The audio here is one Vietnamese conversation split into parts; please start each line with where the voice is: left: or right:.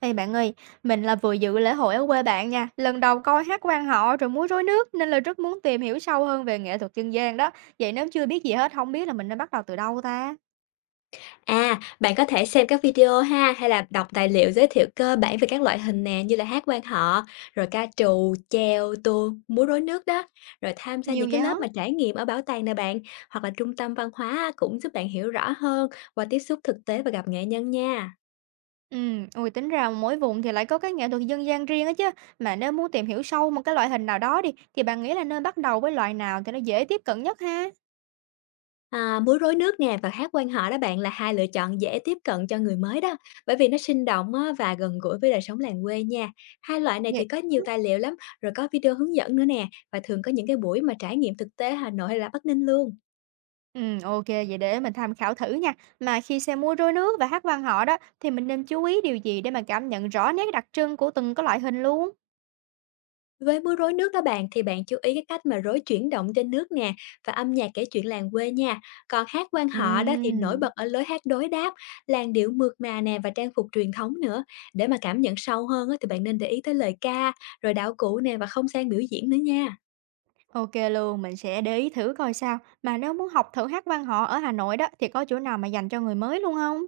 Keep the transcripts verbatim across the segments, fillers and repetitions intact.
right: Ê bạn ơi, mình là vừa dự lễ hội ở quê bạn nha, lần đầu coi hát quan họ rồi múa rối nước nên là rất muốn tìm hiểu sâu hơn về nghệ thuật dân gian đó. Vậy nếu chưa biết gì hết, không biết là mình nên bắt đầu từ đâu ta?
left: À, bạn có thể xem các video ha, hay là đọc tài liệu giới thiệu cơ bản về các loại hình nè, như là hát quan họ, rồi ca trù, chèo, tuồng, múa rối nước đó. Rồi tham gia
right: Nhiều
left: những cái
right: vậy hả?
left: lớp mà trải nghiệm ở bảo tàng nè bạn, hoặc là trung tâm văn hóa á, cũng giúp bạn hiểu rõ hơn qua tiếp xúc thực tế và gặp nghệ nhân nha.
right: Ừ, ui tính ra mỗi vùng thì lại có cái nghệ thuật dân gian riêng á chứ. Mà nếu muốn tìm hiểu sâu một cái loại hình nào đó đi, thì bạn nghĩ là nên bắt đầu với loại nào thì nó dễ tiếp cận nhất ha?
left: À, múa rối nước nè và hát quan họ đó bạn là hai lựa chọn dễ tiếp cận cho người mới đó, bởi vì nó sinh động á, và gần gũi với đời sống làng quê nha. Hai loại này thì
right: Vậy
left: có nhiều
right: hả?
left: tài liệu lắm, rồi có video hướng dẫn nữa nè, và thường có những cái buổi mà trải nghiệm thực tế Hà Nội hay là Bắc Ninh luôn.
right: Ừ, ok, vậy để mình tham khảo thử nha. Mà khi xem múa rối nước và hát quan họ đó, thì mình nên chú ý điều gì để mà cảm nhận rõ nét đặc trưng của từng cái loại hình luôn?
left: Với múa rối nước đó bạn thì bạn chú ý cái cách mà rối chuyển động trên nước nè và âm nhạc kể chuyện làng quê nha. Còn hát quan họ đó thì nổi bật
right: Ừm,
left: ở lối hát đối đáp, làn điệu mượt mà nè và trang phục truyền thống nữa. Để mà cảm nhận sâu hơn á, thì bạn nên để ý tới lời ca, rồi đạo cụ nè và không gian biểu diễn nữa nha.
right: ok luôn, mình sẽ để ý thử coi sao. Mà nếu muốn học thử hát văn họ ở Hà Nội đó, thì có chỗ nào mà dành cho người mới luôn không?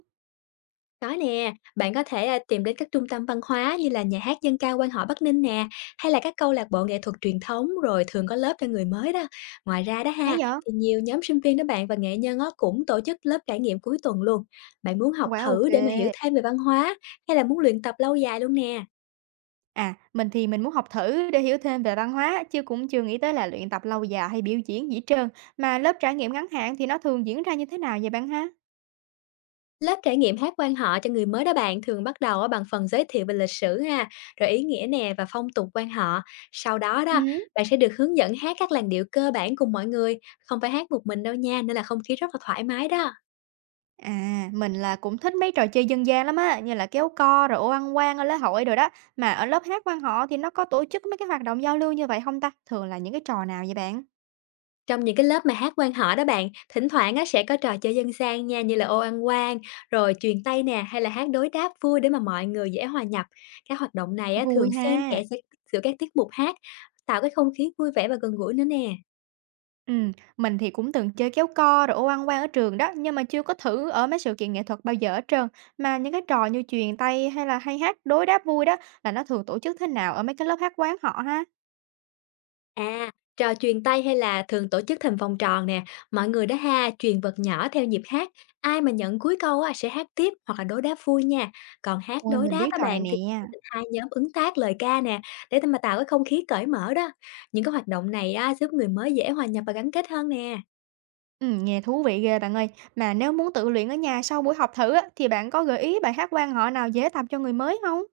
left: Có nè, bạn có thể à, tìm đến các trung tâm văn hóa như là nhà hát dân ca quan họ Bắc Ninh nè, hay là các câu lạc bộ nghệ thuật truyền thống rồi thường có lớp cho người mới đó. Ngoài ra đó
right: Hay
left: ha,
right: vậy?
left: thì nhiều nhóm sinh viên đó bạn và nghệ nhân đó cũng tổ chức lớp trải nghiệm cuối tuần luôn. Bạn muốn học
right: Quá
left: thử để mà hiểu
right: ok.
left: thêm về văn hóa hay là muốn luyện tập lâu dài luôn nè?
right: À, mình thì mình muốn học thử để hiểu thêm về văn hóa, chứ cũng chưa nghĩ tới là luyện tập lâu dài hay biểu diễn gì hết trơn. Mà lớp trải nghiệm ngắn hạn thì nó thường diễn ra như thế nào vậy bạn ha?
left: Lớp trải nghiệm hát quan họ cho người mới đó bạn thường bắt đầu á bằng phần giới thiệu về lịch sử ha, rồi ý nghĩa nè và phong tục quan họ. Sau đó đó,
right: Ừm.
left: bạn sẽ được hướng dẫn hát các làn điệu cơ bản cùng mọi người, không phải hát một mình đâu nha, nên là không khí rất là thoải mái đó.
right: À, mình là cũng thích mấy trò chơi dân gian lắm á, như là kéo co rồi ô ăn quan ở lễ hội rồi đó. Mà ở lớp hát văn họ thì nó có tổ chức mấy cái hoạt động giao lưu như vậy không ta? Thường là những cái trò nào vậy bạn?
left: Trong những cái lớp mà hát quan họ đó bạn, thỉnh thoảng á sẽ có trò chơi dân gian nha như là ô ăn quan, rồi chuyền tay nè hay là hát đối đáp vui để mà mọi người dễ hòa nhập. Các hoạt động này á thường
right: Vui
left: xen
right: ha.
left: kẽ giữa giữa các tiết mục hát, tạo cái không khí vui vẻ và gần gũi nữa nè.
right: Ừm, mình thì cũng từng chơi kéo co rồi ô ăn quan ở trường đó, nhưng mà chưa có thử ở mấy sự kiện nghệ thuật bao giờ hết trơn. Mà những cái trò như chuyền tay hay là hay hát đối đáp vui đó là nó thường tổ chức thế nào ở mấy cái lớp hát quán họ ha?
left: À, trò chuyền tay hay là thường tổ chức thành vòng tròn nè, mọi người đó ha, chuyền vật nhỏ theo nhịp hát, ai mà nhận cuối câu á, sẽ hát tiếp hoặc là đối đáp vui nha. Còn hát
right: Ôi,
left: đối
right: mình
left: đáp
right: biết
left: các
right: trò này
left: bạn thì
right: nè.
left: hai nhóm ứng tác lời ca nè, để mà tạo cái không khí cởi mở đó. Những cái hoạt động này á, giúp người mới dễ hòa nhập và gắn kết hơn nè.
right: Ừm, nghe thú vị ghê bạn ơi. Mà nếu muốn tự luyện ở nhà sau buổi học thử á, thì bạn có gợi ý bài hát quan họ nào dễ tập cho người mới không?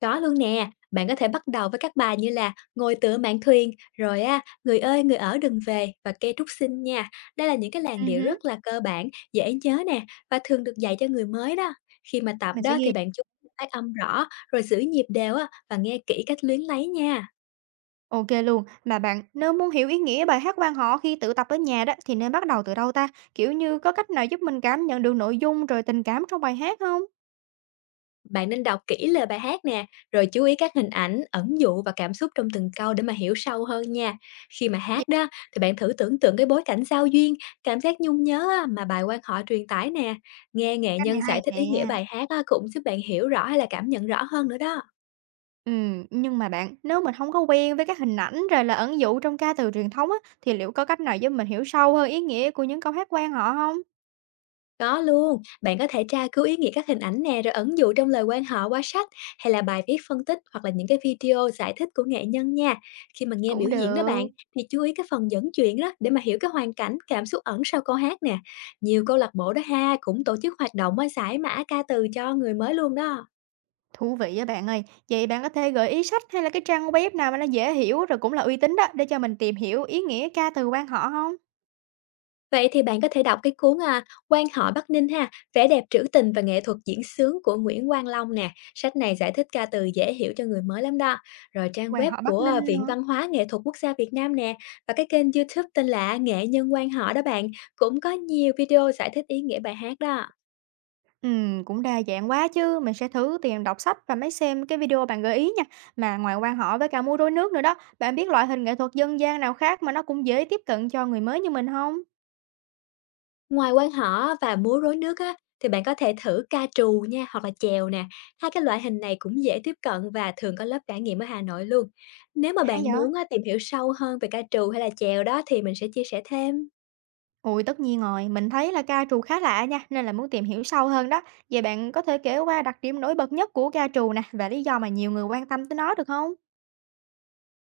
left: Có luôn nè, bạn có thể bắt đầu với các bài như là Ngồi tựa mạn thuyền, rồi á, Người ơi người ở đừng về và Cây trúc xinh nha. Đây là những cái làn
right: Ừ
left: điệu
right: hứ,
left: rất là cơ bản, dễ nhớ nè và thường được dạy cho người mới đó. Khi mà tập
right: mình sẽ
left: đó thì
right: ghi.
left: bạn chú ý phát âm rõ, rồi giữ nhịp đều á và nghe kỹ cách luyến lấy nha.
right: OK luôn. Mà bạn, nếu muốn hiểu ý nghĩa bài hát quan họ khi tự tập ở nhà đó, thì nên bắt đầu từ đâu ta? Kiểu như, có cách nào giúp mình cảm nhận được nội dung rồi tình cảm trong bài hát không?
left: Bạn nên đọc kỹ lời bài hát nè, rồi chú ý các hình ảnh, ẩn dụ và cảm xúc trong từng câu để mà hiểu sâu hơn nha. Khi mà
right: Yeah,
left: hát đó, thì bạn thử tưởng tượng cái bối cảnh giao duyên, cảm giác nhung nhớ á, mà bài quan họ truyền tải nè. Nghe nghệ
right: cách
left: nhân
right: này hay
left: giải thích ý nghĩa
right: nè.
left: bài hát á, cũng giúp bạn hiểu rõ hay là cảm nhận rõ hơn nữa đó.
right: Ừ, nhưng mà bạn, nếu mình không có quen với các hình ảnh rồi là ẩn dụ trong ca từ truyền thống á, thì liệu có cách nào giúp mình hiểu sâu hơn ý nghĩa của những câu hát quan họ không?
left: Có luôn, bạn có thể tra cứu ý nghĩa các hình ảnh nè, rồi ẩn dụ trong lời quan họ qua sách hay là bài viết phân tích hoặc là những cái video giải thích của nghệ nhân nha. Khi mà nghe
right: Cũng
left: biểu diễn đó bạn
right: được.
left: thì chú ý cái phần dẫn chuyện đó để mà hiểu cái hoàn cảnh, cảm xúc ẩn sau câu hát nè. Nhiều câu lạc bộ đó ha cũng tổ chức hoạt động á, giải mã ca từ cho người mới luôn đó.
right: Thú vị á bạn ơi. Vậy bạn có thể gợi ý sách hay là cái trang web nào mà nó dễ hiểu rồi cũng là uy tín đó, để cho mình tìm hiểu ý nghĩa ca từ quan họ không?
left: Vậy thì bạn có thể đọc cái cuốn, a, Quan họ Bắc Ninh ha, Vẻ đẹp trữ tình và nghệ thuật diễn sướng của Nguyễn Quang Long nè, sách này giải thích ca từ dễ hiểu cho người mới lắm đó. Rồi trang
right: Quan
left: web
right: họ Bắc
left: của, a,
right: Ninh
left: Viện
right: nữa.
left: Văn hóa Nghệ thuật Quốc gia Việt Nam nè, và cái kênh diu tu tên là Nghệ nhân quan họ đó bạn, cũng có nhiều video giải thích ý nghĩa bài hát đó.
right: Ừm, cũng đa dạng quá chứ, mình sẽ thử tìm đọc sách và mới xem cái video bạn gợi ý nha. Mà ngoài quan họ với cả múa rối nước nữa đó, bạn biết loại hình nghệ thuật dân gian nào khác mà nó cũng dễ tiếp cận cho người mới như mình không?
left: Ngoài quang họ và múa rối nước á, thì bạn có thể thử ca trù nha hoặc là chèo nè. Hai cái loại hình này cũng dễ tiếp cận và thường có lớp trải nghiệm ở Hà Nội luôn. Nếu mà
right: Hay
left: bạn
right: vậy?
left: muốn á, tìm hiểu sâu hơn về ca trù hay là chèo đó thì mình sẽ chia sẻ thêm.
right: Ui tất nhiên rồi, mình thấy là ca trù khá lạ nha, nên là muốn tìm hiểu sâu hơn đó. Vậy bạn có thể kể qua đặc điểm nổi bật nhất của ca trù nè, và lý do mà nhiều người quan tâm tới nó được không?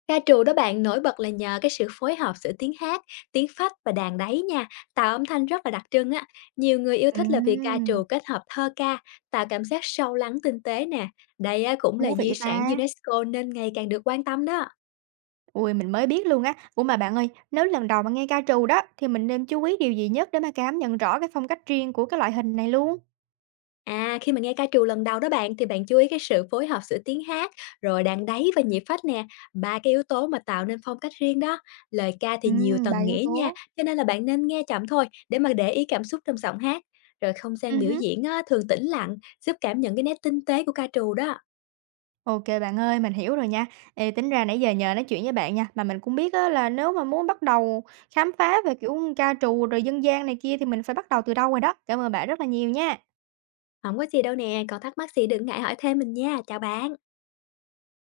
left: Ca trù đó bạn nổi bật là nhờ cái sự phối hợp giữa tiếng hát, tiếng phách và đàn đáy nha, tạo âm thanh rất là đặc trưng á. Nhiều người yêu thích là vì ca trù
right: Ừm,
left: kết hợp thơ ca, tạo cảm giác sâu lắng tinh tế nè. Đây á, cũng là
right: thú
left: di
right: vị
left: sản
right: ta!
left: u nét cô nên ngày càng được quan tâm đó.
right: Ui mình mới biết luôn á. Ủa mà bạn ơi, nếu lần đầu mà nghe ca trù đó thì mình nên chú ý điều gì nhất để mà cảm nhận rõ cái phong cách riêng của cái loại hình này luôn?
left: À, khi mà nghe ca trù lần đầu đó bạn thì bạn chú ý cái sự phối hợp giữa tiếng hát, rồi đàn đáy và nhịp phách nè, ba cái yếu tố mà tạo nên phong cách riêng đó. Lời ca thì nhiều
right: Ừm, ba
left: tầng
right: yếu
left: nghĩa nha,
right: tố.
left: cho nên là bạn nên nghe chậm thôi để mà để ý cảm xúc trong giọng hát. Rồi không
right: Ừ
left: gian biểu
right: hứ.
left: diễn á, thường tĩnh lặng, giúp cảm nhận cái nét tinh tế của ca trù đó.
right: Ok bạn ơi, mình hiểu rồi nha. Ê, tính ra nãy giờ nhờ nói chuyện với bạn nha, mà mình cũng biết á, là nếu mà muốn bắt đầu khám phá về kiểu ca trù rồi dân gian này kia thì mình phải bắt đầu từ đâu rồi đó. Cảm ơn bạn rất là nhiều nha.
left: Không có gì đâu nè, còn thắc mắc gì đừng ngại hỏi thêm mình nha. Chào bạn.